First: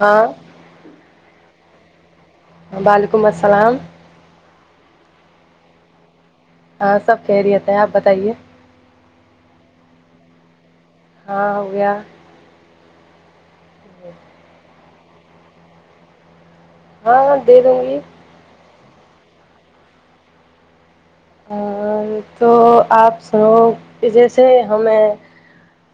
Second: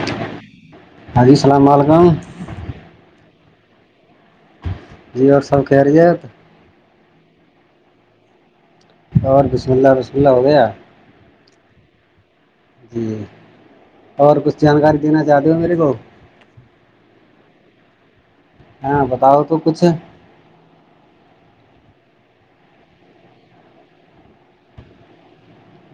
ہاں ہاں جی السلام علیکم وعلیکم السلام جی اور سب خیریت ہاں سب خیریت یے آپ بتائیے اور بسم اللہ وسملہ ہو گیا ہاں ہو گیا جی اور کچھ جانکاری دینا چاہتے ہو میرے کو ہاں دے دوں گی ہاں بتاؤ تو کچھ ہ تو آپ سنو جیسے ہمیں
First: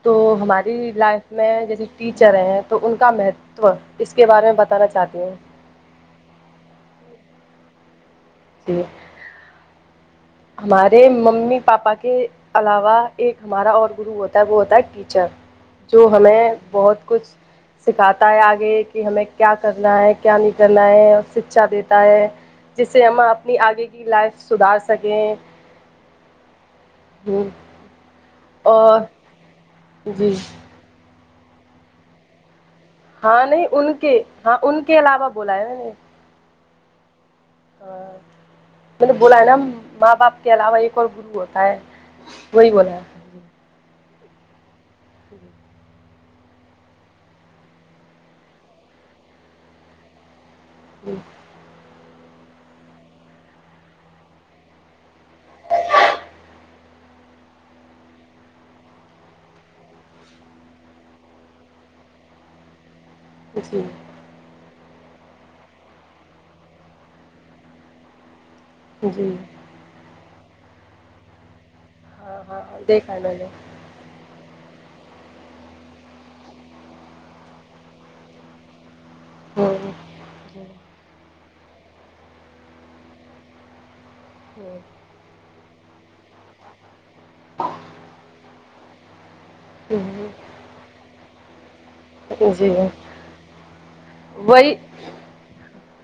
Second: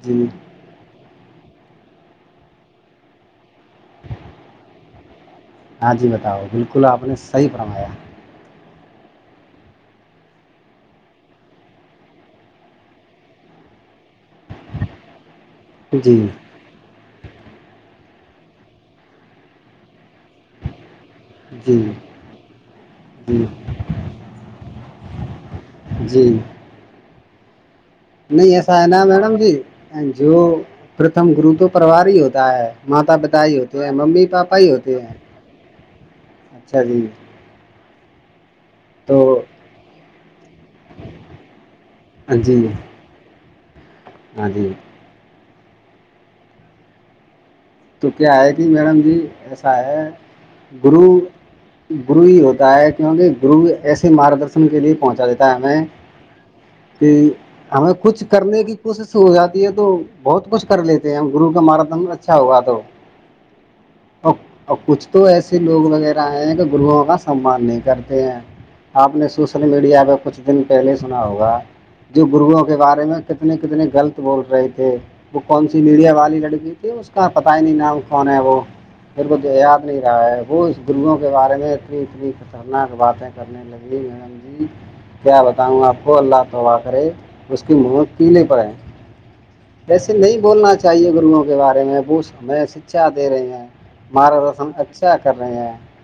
تو جی ہمارے لائف میں جیسے ٹیچر ہیں تو ان کا مہتو اس کے بارے میں بتانا چاہتی ہوں ہاں جی بتاؤ بالکل آپ نے صحیح فرمایا تو ہمارے ممی پاپا کے علاوہ ایک ہمارا اور گرو ہوتا ہے وہ ہوتا ہے چر جو جی ہمیں بہت کچھ سکھاتا ہے آگے کہ ہمیں کیا کرنا ہے کیا نہیں کرنا ہے شکچھا جی دیتا ہے جس سے ہم جی اپنی آگے کی لائف سدھار سکیں جی ہوں نہیں ایسا ہے نا میڈم جی جی جو پرتھم گرو تو پروار ہی ہوتا ہے ماتا ہاں پتا ہی نہیں ہوتے ہیں ان کے ممی ہاں پاپا ہی ان کے ہوتے ہیں علاوہ بولا ہے میں نے اچھا جی ہاں تو [unintelligible] بولا ہے نا ماں باپ کے علاوہ ایک اور گرو ہوتا ہے جی وہی بولا ہے ہاں جی [inaudible] تو کیا ہے کہ میڈم جی ایسا ہے گرو جی گرو ہی ہوتا ہے کیونکہ گرو ایسے مارگ درشن کے لیے پہنچا دیتا ہے ہمیں کہ ہمیں کچھ کرنے کی کوشش ہو جاتی ہے تو بہت کچھ کر لیتے ہیں ہم گرو کا ماردنچ [unintelligible] جی اور اور کچھ تو ایسے لوگ وغیرہ ہیں کہ گروؤوں کا سمان نہیں کرتے ہیں آپ نے جی سوشل میڈیا پہ کچھ دن پہلے سنا ہوگا جو ہاں ہاں گرگوں کے بارے دیکھا میں ہے نے کتنے کتنے غلط بول رہے تھے وہ کون سی میڈیا والی لڑکی تھی اس کا پتا ہی نہیں نام کون ہے وہ اور وہ دور ہ نہیں رہا ہے وہ اس جی گروؤں کے بارے میں اتنی اتنی خطرناک باتیں کرنے لگی ہیں جی کیا بتاؤں آپ کو اللہ توبا کرے اس کی مہت کیلے پر ہے ایسے نہیں بولنا چاہیے گروؤں کے بارے میں ش ہمیں شکچھا دے رہے ہیں مارگ درشن وہی اچھا کر رہے ہیں [unintelligible]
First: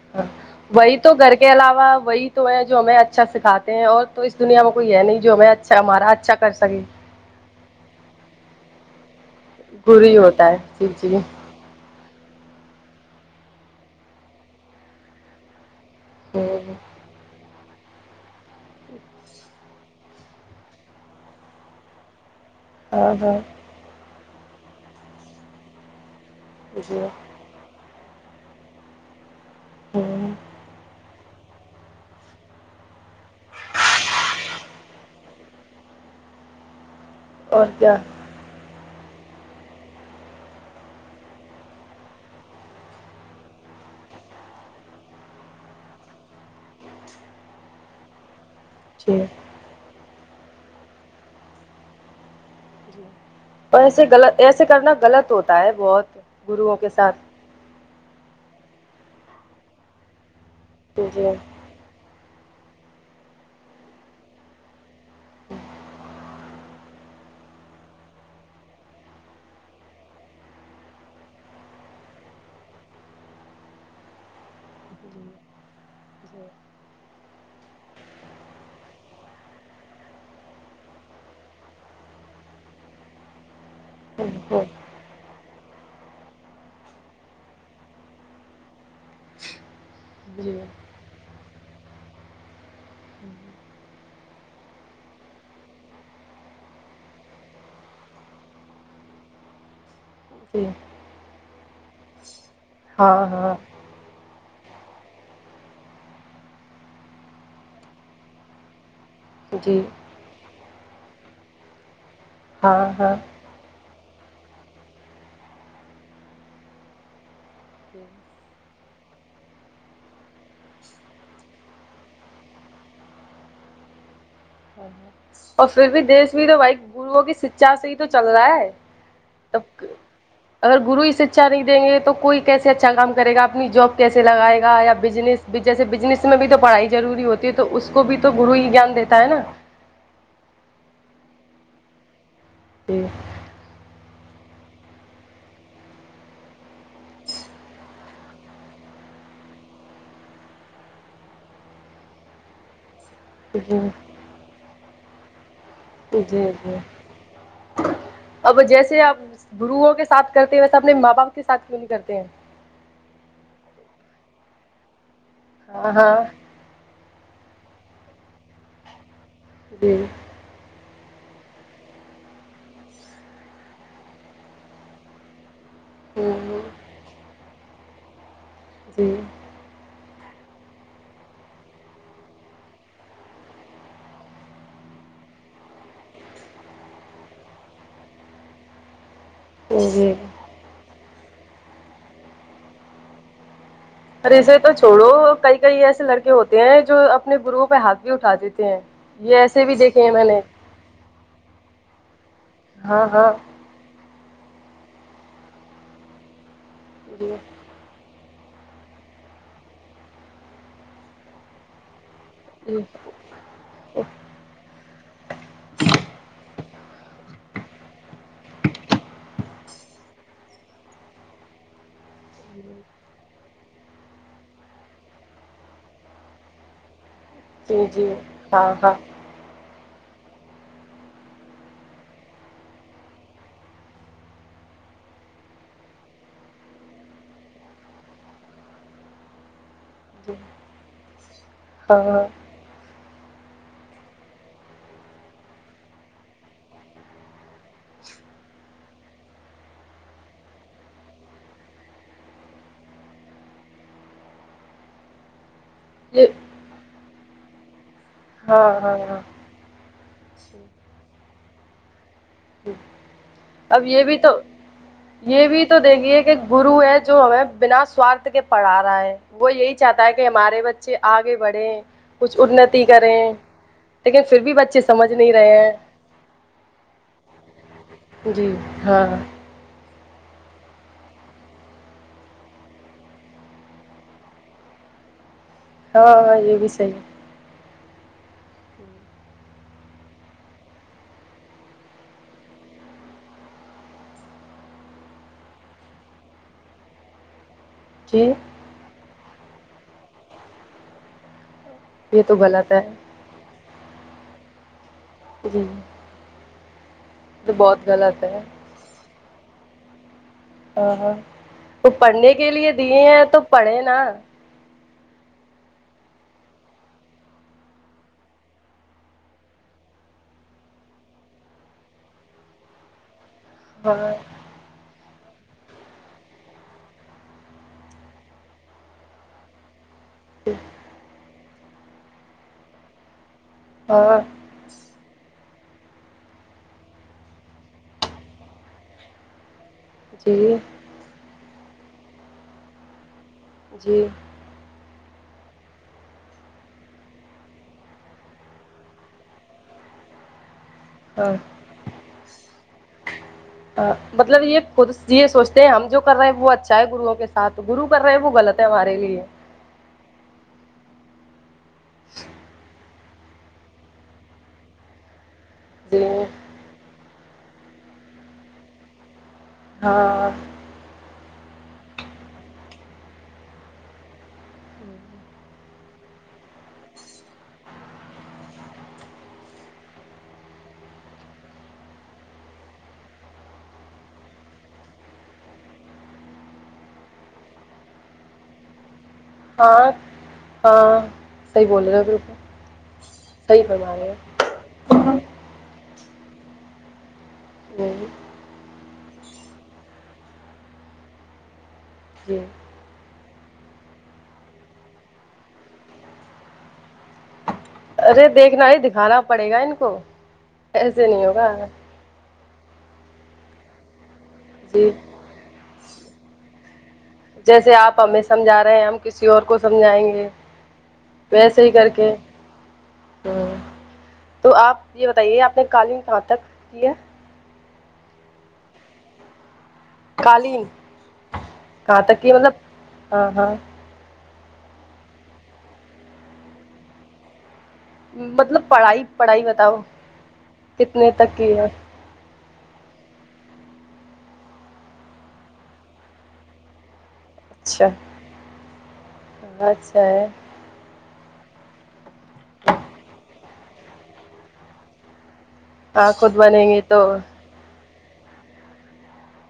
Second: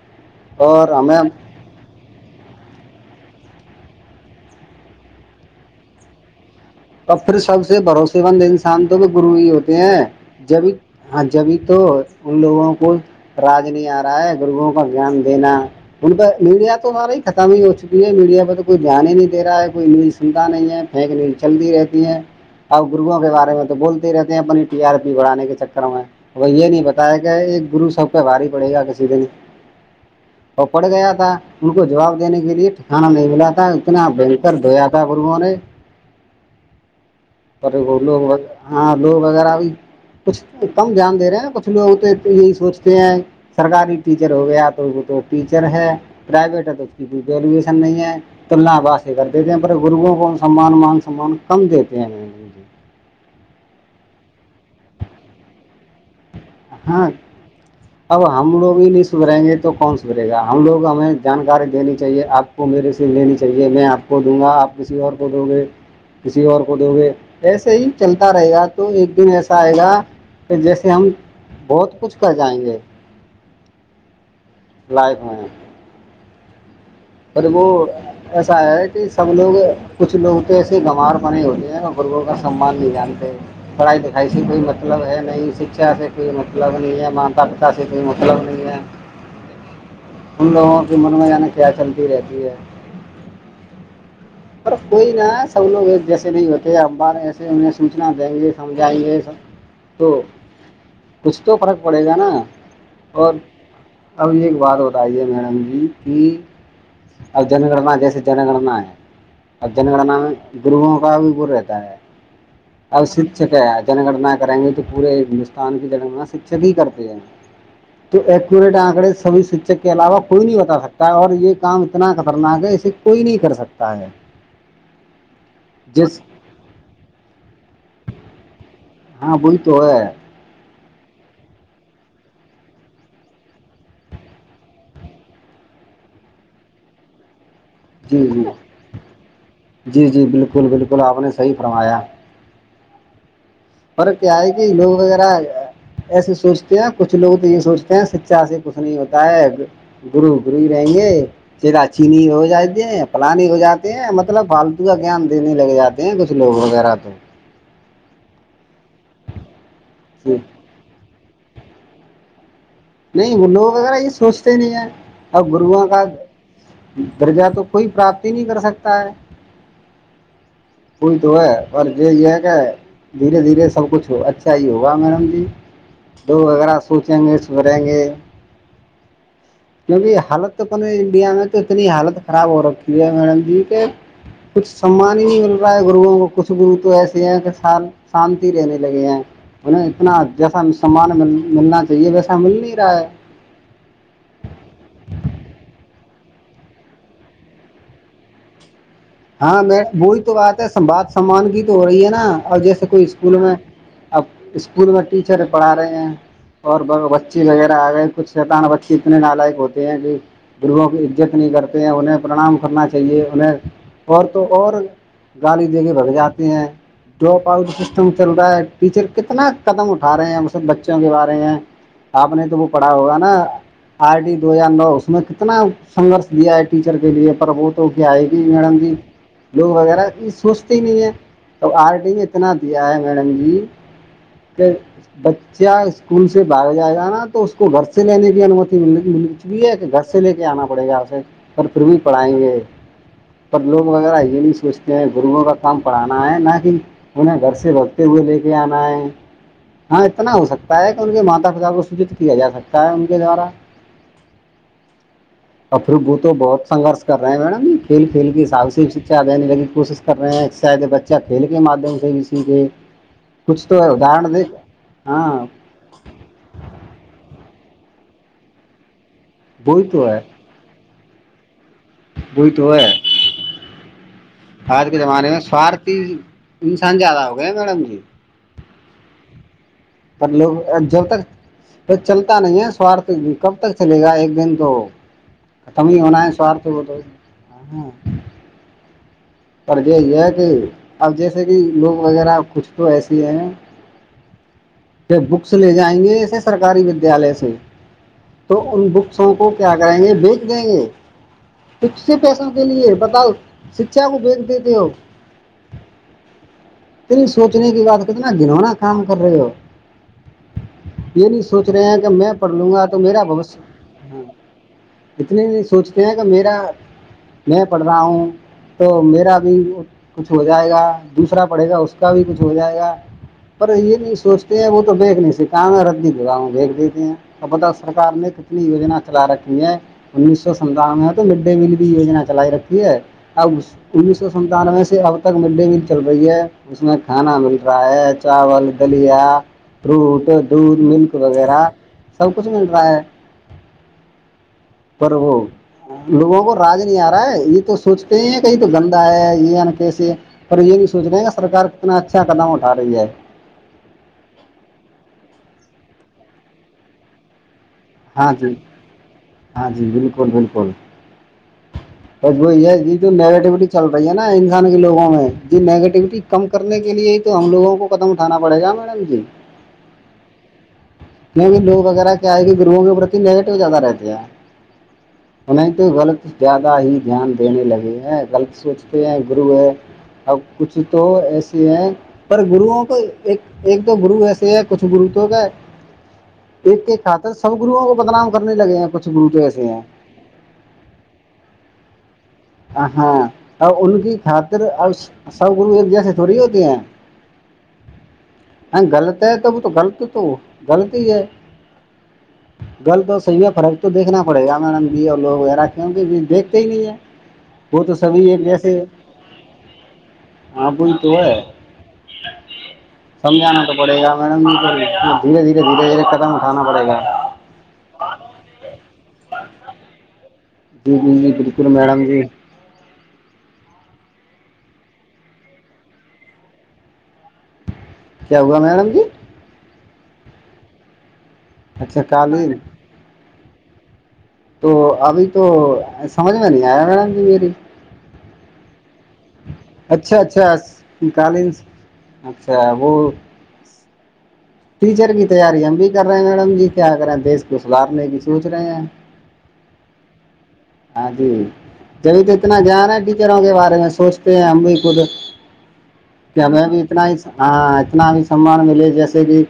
اور وہی تو ہمیں گھر کے اور علاوہ وہی تو ہے جو ہمیں اچھا سکھاتے ہیں اور تو اس دنیا میں کوئی ہے نہیں جو ہمیں اچھا ہمارا اچھا کر سکے تو پھر سب سے بھروسے مند سانتوں میں گرو ہی ہوتے گرو ہیں ہی ہوتا ہے جب جی جی ہاں جبھی تو ان لوگوں کو راج نہیں آ رہا ہے گرگں کو جیان دینا ان پ میڈیا تو ہمارا ہی ختم ہی ہو چکی ہے میڈیا پہ تو کوئی دھیان ہی نہیں د رہا ہے کوئی نیوز [unintelligible] چندہ نہیں ہے پیک نیز چلتی رہتی ہیں اور ہاں گروں کے ہاں بارے میں تو بولتے رہتے ہیں اپنی ٹی آر پی بڑھانے کے چکر میں وہ یہ نہیں جی بتایا گ ایک گرو سب کاہ بھاری پڑے گا کسی دن ہ [unintelligible] اور پڑ گیا تھا ان کو جواب دینے کے لیے ٹھکانا نہیں ملا تھا اتنا بکر دھویا تھا گرگو نے اور پر کیا وہ لوگ ہاں لوگ وغیرہ بھی کچھ کم دھیان دے رہے ہیں کچھ لوگ تو یہی سوچتے ہیں سرکاری ٹیچر ہو گیا تو وہ تو ٹیچر ہے [unintelligible] پرائیویٹ ہے تو اس کی ت گریجویشن نہیں ہے [unintelligible] تلنا واسی جی کر دیتے ہیں پر گروگں کو سمان مان سمان کم دیتے ہیں [unintelligible] تو ایسے غل ایسے کرنا غلط ہوتا ہے بہت گروؤں کے ہاں ساتھ [unintelligible] اب ہم لوگ ہی نہیں سدریں گے تو کون سدھرے گا ہم لوگ جی ہمیں جی جانکاری دینی چاہیے آپ کو میرے سے لینی چاہیے میں آپ کو دوں گا آپ کسی اور کو دو گے کسی اور کو دو گے ایسے ہی چلتا رہے گا تو ایک دن ایسا آئے گا پ جیسے ہم بہت کچھ کر جائیں گے [unintelligible] لائق میں [unintelligible] اورر وہ [unintelligible] ایسا ہے کہ سب لوگ کچھ لوگ تو ایسے گمار بنے ہوتے ہیں ن گرگوں کا سمان نہیں جانتے [unintelligible] پڑھائی لکھائی سے کوئی مطلب ہے نہیں شکچھا سے کوئی مطلب نہیں ہے ما پتا سے کوئی مطلب نہیں ہے ان جی لوگوں کی من میں یعنی کیا چلتی رہتی ہے پر کوئی نا سب لوگ جیسے نہیں ہوتے اخبار ایسے انہیں سوچنا دیں گے سمجھائیں گے سب تو جی کچھ تو فرق پڑے گا نا ہاں اور ہاں اب یہ ایک بات بتائیے میڈم جی کہ ا جنناا دیس جنناا [unintelligible] اب جی جنگنانا میں گروہوں کا بھی بر رہتا ہے ہاں اور ہاں صرف شک ہے جنگننا کریں گے تو پورے ہندوستان کی جنگنا شکھک ہی کرتے ہیں جی تو ایکوریٹ آنکڑے سبھی شکچک کے علاوہ کوئی نہیں بتا سکتا اور یہ کام اتنا خطرناک ہے اسے کوئی نہیں کر سکتا ہے اور پھر بھی جس دیش بھی تو بائی گروؤں کی شکچا سے ہی تو چل رہا ہے ہاں وہی تو ابک ہے اگر گرو اس شکچھا نہیں دیں گے تو کوئی کیسے اچھا کام کرے گا اپنی جاب کیسے لگائے گا یا بزنس [unintelligible] جیسے بزنس میں بھی تو پڑھائی ضروری ہوتی ہے تو اس کو بھی جی تو جی گرو ہی جان دیتا ہے نا جی جی بالکل بالکل آپ نے صحیح فرمایا ج [unintelligible] ف کیا ہے کہ لوگ وغیرہ ایسے سوچتے ہیں کچھ لوگ تو یہ سوچتے ہیں شکچھا سے کچھ نہیں ہوتا ہے گرو گرو ہی رہیں گے چ چینی ہو جات د ہیں پلانی ہو جی جاتی ہیں مطلب فالتو کا گان دینے لگ جاتے ہیں کچھ جی لوگ جی وغیرہ تو اب جیسے آپ گرو کے ساتھ کرتے ویسے اپنے ماں باپ کےاتھ کیوں نہیں کرتے ہیں نہیں وہ لوگ وغیرہ یہ سوچتے نہیں ہیں ا گروں ہاں کا ہاں گرجہ تو کوئی پراپت ہی نہیں کر سکتا ہے جی کوئی تو ہے پر ج یہ کہ دھیرے دھیرے سب کچھ ہو اچھا ہی ہوگا میڈم جی دو ہ اغیرہ سوچیں گے سدھریں گے جی کیونکہ حالت تو اپ انڈیا میں تو اتنی حالت خراب ہو رکھی ہے میڈم جی کہ کچھ سمان ہی نہیں مل رہا ہے گروؤں کو کچھ گرو تو ایسے ہیں کہ سال شانتی رہنے لگے ہیں انہیں اتنا جی جیسا سامان مل ملنا چاہیے ویسا مل نہیں رہا ہے ار اسے تو چھوڑو کئی کئی ایسے لڑکے ہوتے ہیں جو اپنے گروؤں پہ ہاتھ بھی اٹھا دیتے ہیں یہ ہاں ایسے بھی میں دیکھے ہیں وہی تو نے بات ہے س باد سمان کی تو ہو رہی ہے نا اور جیسے کوئی ہاں ہاں اسکول میں اب اسکول میں ٹیچر پڑھا رہے ہیں اور جی بچی وغیرہ آ گئے کچھ شیتان بچے اتنے نالائق ہوتے ہیں کہ گرووں کی عزت نہیں کرتے ہیں انہیں پرنام جی کرنا چاہیے انہیں اور تو اور گالی دے کے بھگ جاتے ہیں ڈراپ آؤٹ سسٹم چل رہا ہے ٹیچر کتنا قدم اٹھا رہے ہیں اسب بچوں کے بارے ہیں ہ [inaudible] آپ نے تو وہ پڑھا ہوگا نا آر ڈٹی دو ہزار نو اس میں کتنا سنگرش دیا ہے ٹیچر کے لیے پربھو تو جی اگ جی آئے گی ہاں میڈم جی ہاں لوگ وغیرہ یہ سوچتے ہی نہیں ہے تو آر ڈ میں اتنا دیا ہے میڈم جی کہ [unintelligible] بچہ اسکول سے باہگ جائے گا نا تو اس کو گھر سے لینے کی انومتی مل بھی ہے کہ گھر سے لے جی کے آنا پڑے گا آپے پر پھر بھی ہاں ہاں پڑھائیں گے پر لوگ وغیرہ یہ بھی سوچتے ہیں گرگوں کا کام پڑھانا ہے نہ کہ انہیں گھر سے بگتے ہوئے لے کے آنا ہے ہاں اتنا ہو سکتا ہے کہ ان کے ماتا پتا کو سوچت کیا جا سکتا ہے ان کے دوارا ج [inaudible] افروگو تو بہتنگرش کر رہا ہیں مڈم یہ کھیل کھیل ہاں اب سے ہاں ہاں شھا دینے ل کوشش کر رہے ہیں شاید بچہ کھیل کے مادھیم سے بھی سیکھے کچھ تو اب ہے یہ بھی ادر تو د ہاں یہ بھی تو دیکھیے کہ ایک گرو ہے جو ہمیں بنا سوارھ کے پڑھا رہا ہے وہ یہی وہی چاہتا تو ہے کہ ہمارے بچے آگے بڑھے کچھ وہی تو انتی ہے کریں لیکن پھر بھی بچے سمجھ نہیں رہے ہیں تین [unintelligible] انسان زیادہ ہو گیا میڈم جی جی ہاں پر لوگ جل تک پ چلتا نہیں ہے سوارھ کب تک چلے گا ایک دن تو [unintelligible] ختم ہی ہاں ہو ہے ہاں یہ سوارت بھی ب صحیح تو ہے۔ ہ [unintelligible] پرجیح یہ ہے کہ اب جیسے کہ لوگ وغیرہ کچھ تو ایسیے ہیں بکس لے جائیں گے ایسے سرکاری ودیالیہ سے جی تو ان بکسوں کو کیا کریں گے بیچ دیں گے کچھ سے یہ تو پیسوں کے غلط ہے لیے بتاؤ شکشا کو بیچ دیتے ہو جی تری تو سوچنے بہت کی بات غلط کتنا ہے گنونا کام کر رہے ہو ہاں ہاں یہ نہیں سوچ رہے وہ ہیں کہ میں پڑھنے کے پڑھ لیے لوں گا تو دیے میرا ہیں بوس ہ پڑھے نا [unintelligible] اتنے نہیں سوچتے ہیں کہ میرا میں پڑھ رہا ہوں تو میرا بھی کچھ ہو جائے گا دوسرا پڑھے گا اس کا بھی کچھ ہو جائے گا پر یہ ہاں نہیں سوچتے ہیں وہ تو بھنے سے کام ہے رد دگاؤوں بییک دیتے ہیں تو متب سرار نے کتنی یجنا چلا رکھی ہے انیس سو ستاون میں ہے تو مڈ ڈے میل بھی یجنا چلائی رکھی ہے ا انیس ہاں سو میدان میں سے اب تک مڈ ڈے میل چل رہی ہے اس میں کھانا مل رہا ہے چاول دلیا فروٹ جی دودھ ملک وغیرہ سب کچھ مل رہا ہے جی پرو [unintelligible] لوگوں کو راج نہیں آ رہا ہے یہ تو سوچتے ہی کہ یہ تو گندا ہے یہ کیسے پر یہ نہیں سوچ رہے ہیں ہاں کہا سرکار کتنا اچھا قدم اٹھا رہی ہے مطلب یہ خود یہ سوچتے ہیں ہم جو کر رہے ہیں وہ اچھا ہے گروؤں کے ساتھ گرو کر رہے وہ ہاں جی غلط ہے ہمارے لیے ہاں جی بالکل بالکل ب وہی ہے یہ تو نیگیٹیوٹی چل رہی ہے نا انسان کے لوگوں میں [unintelligible] جی نگیٹیوٹی کم کرنے کے لیے تو ہم لوگوں کو قدم اٹھانا پڑے گا میڈم جی ہاں یہ بھی لوگ وغیرہ کیا آئے کہ گروہوں کے پرتی نیگیٹو زیادہ رہتے ہیں ہوں انہیں تو غلط زیادہ ہی دھیان دینے لگے ہیں غلط سوچتے ہیں گرو ہے اب کچھ تو ایسے ہیں پر گروؤوں کو ایک ایک تو گرو ایسے ہے کچھ گرو تو کا ایک ایک خطر سب گروؤں کو بدنام کرنے لگے ہیں کچھ گرو تو ایسے ہیں ہاں ہاں صحیح بولے گا بالکل ہاں صحیح ا ان فرما کی رہے خاطر اب سو گرو ایک جیسے تھوڑی ہوتی ہیں جی غلط ہے تب تو غلط تو غلط ہی ہے جی گل تو صحیح ہے فرق تو دیکھنا پڑے گا م اور لوگ وغیرہ کیوںکہ دیکھتے ہی نہیں ہے وہ تو ارے سبھی ہے دیکھنا جیسے ہی دکھانا پڑے گا ان کو ہاں بئی ایسے تو نہیں ہے- ہوگا سمجھانا تو- پڑے گا میڈم یہ جی دھیرے دھیرے دھیرے دھیرے قدم اٹھانا پڑے گا جیسے آپ ہمیں سمجھا رہے ہیں ہم کسی اور کو سمجھائیں گے جی جی جی بالکل میڈم جی ہ تو آپ یہ بتائیے آپ نے کالین کہاں تک کی ہے [unintelligible] کیا ہوگا میڈم جی- قالین کہاں اچھا تک کی مطلب قالین ہاں- ہاں- تو ابھی تو سمجھ میں نہیں آیا میڈم جی میری- مطلب پڑھائی پڑھائی بتاؤ اچھا اچھا کتنے تک قالین کی ہے- اچھا ابو ٹیچر کی تیاری ہم بھی کر رہے ہیں میڈم جی کیا کرے ہیں دیش کو اچھا سلارنے کی سوچ رہے ہیں- اچھا ہے- ہاں جی جبھی تو اتنا جان ہے ٹیچروں کے بارے میں سوچتے ہیں ہم بھی خود- ہاں خود کہ بنیں ہمیں بھی گے تو اتنا ہی ہاں اتنا بھی سمان ملے جیسے کہ-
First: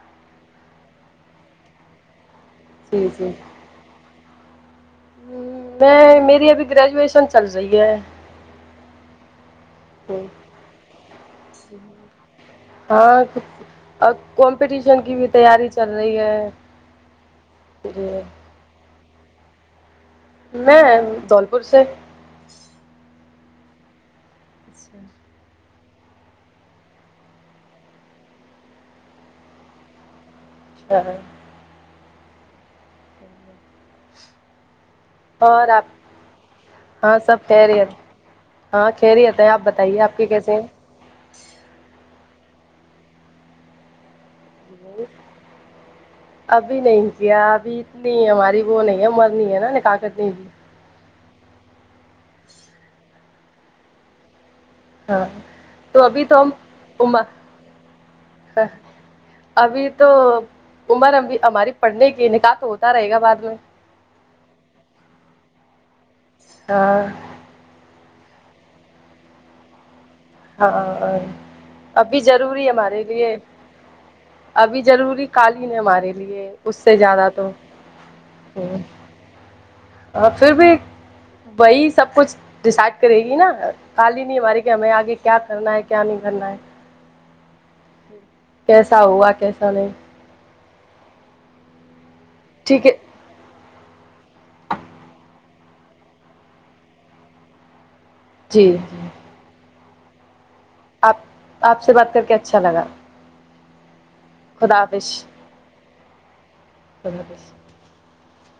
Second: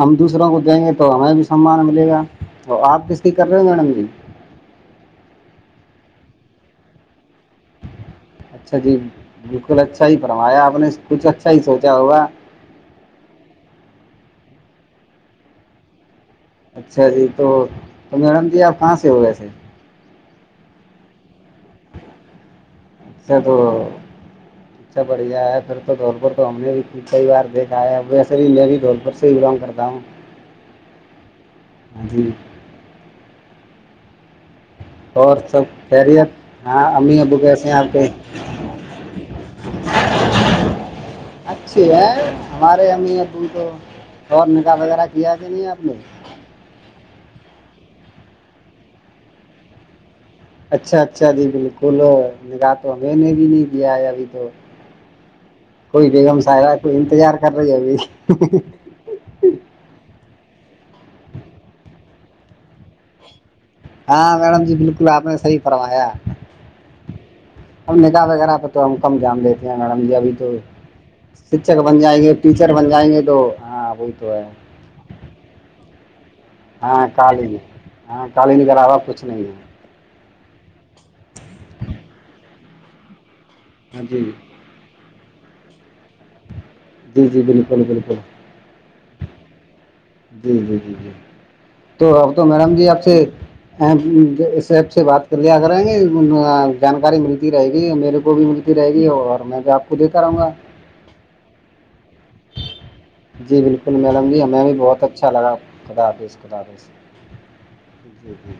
ہم دوسروں کو دیں گے تو ہمیں بھی سامان ملے گا تو آپ جی کس کی کر رہے ہو میڈم جی- ہ میں میری ابھی گریجویشن چل رہی ہے اچھا جی بالکل اچھا ہی فرمایا آپ نے کچھ اچھا ہی سوچا ہوگا- ہاں اور کمپٹیشن کی بھی تیاری چل رہی ہے- اچھا جی تو جی تو میڈم جی آپ کہاں سے ہو گیسے میں دولپور سے- ا س تو اچھا بڑھیا ہے پھر- دھولپور تو ہم نے بھی کئی بار دیکھا ہے ویسے ہی میں بھی دھولپور سے ہی بلانگ کرتا ہوں- [unintelligible] جی- اور سب خیریت ہاں امی سب ابو کیسے ہیں آپ خیریت کے? ہاں کھی رہ ہی ہوتے ہیں آپ بتائیے آپ کے کیسے ہیں? اچھے ہیں ہمارے ہمیں ت تو اور نکاح وغیرہ کیا کہ نہیں آپ نے- ابھی نہیں کیا ابھی اتنی ہماری وہ نہیں ہے مرنی ہے نا کاقت نہیں بھی- اچھا-اچھا جی بالکل نگاہ تو ہمیں نے بھی نہیں دیا ہے ابھی تو- ہاں تو کوئی ابھی بیگم تو ہم سار کوئی عمر انتظار کر رہی ہے ابھی- ابھی تو عمر ابھی ہماری پڑھنے کی نکاح تو ہوتا رہے گا بعد میں- ہاں میڈم جی بالکل آپ نے صحی فرمایا- ہاں ہم نگااہ وغیرہ پہ تو ہم کم دھیان دیتے ہیں میڈم جی ابھی- تو ہاں شکھک بن ابھی جائیں گے ضروری ٹیچر بن جائیں گے تو ہاں وہی تو ہے- بھی ضروری قالین ہے ہمارے لیے- اس سے ہاں زیادہ تو کالین ہاں کالینگرروا کچھ نہیں ہے- ہاں پھر بھی وہی سب کچھ ڈیسائڈ کرے گی نا ہاں کالی جی نہیں ہماری- ہمیں آگے کیا کرنا ہے کیا نہیں کرنا ہے- جی-جی، بالکل-بالکل- کیسا ہوا کیسا نہیں- جی-جی-جی-جی تو اب تو میڈم ٹھیک جی ہے آپ سے- اس ایپ سے بات کر لیا کر آیں گے جانکاری ملتی رہے گی میرے کو- وہ بھی ملتی جی رہے گی اور میں بھی آپ کو دےتا آ رہؤوں گا- آپ-آپ سے بات کر کے اچھا لگا- جی بالکل میڈم جی ہمیں بھی خدا بہت اچھا لگا خداظ- خداظ- اللہ حافظ- جی-جی-جی-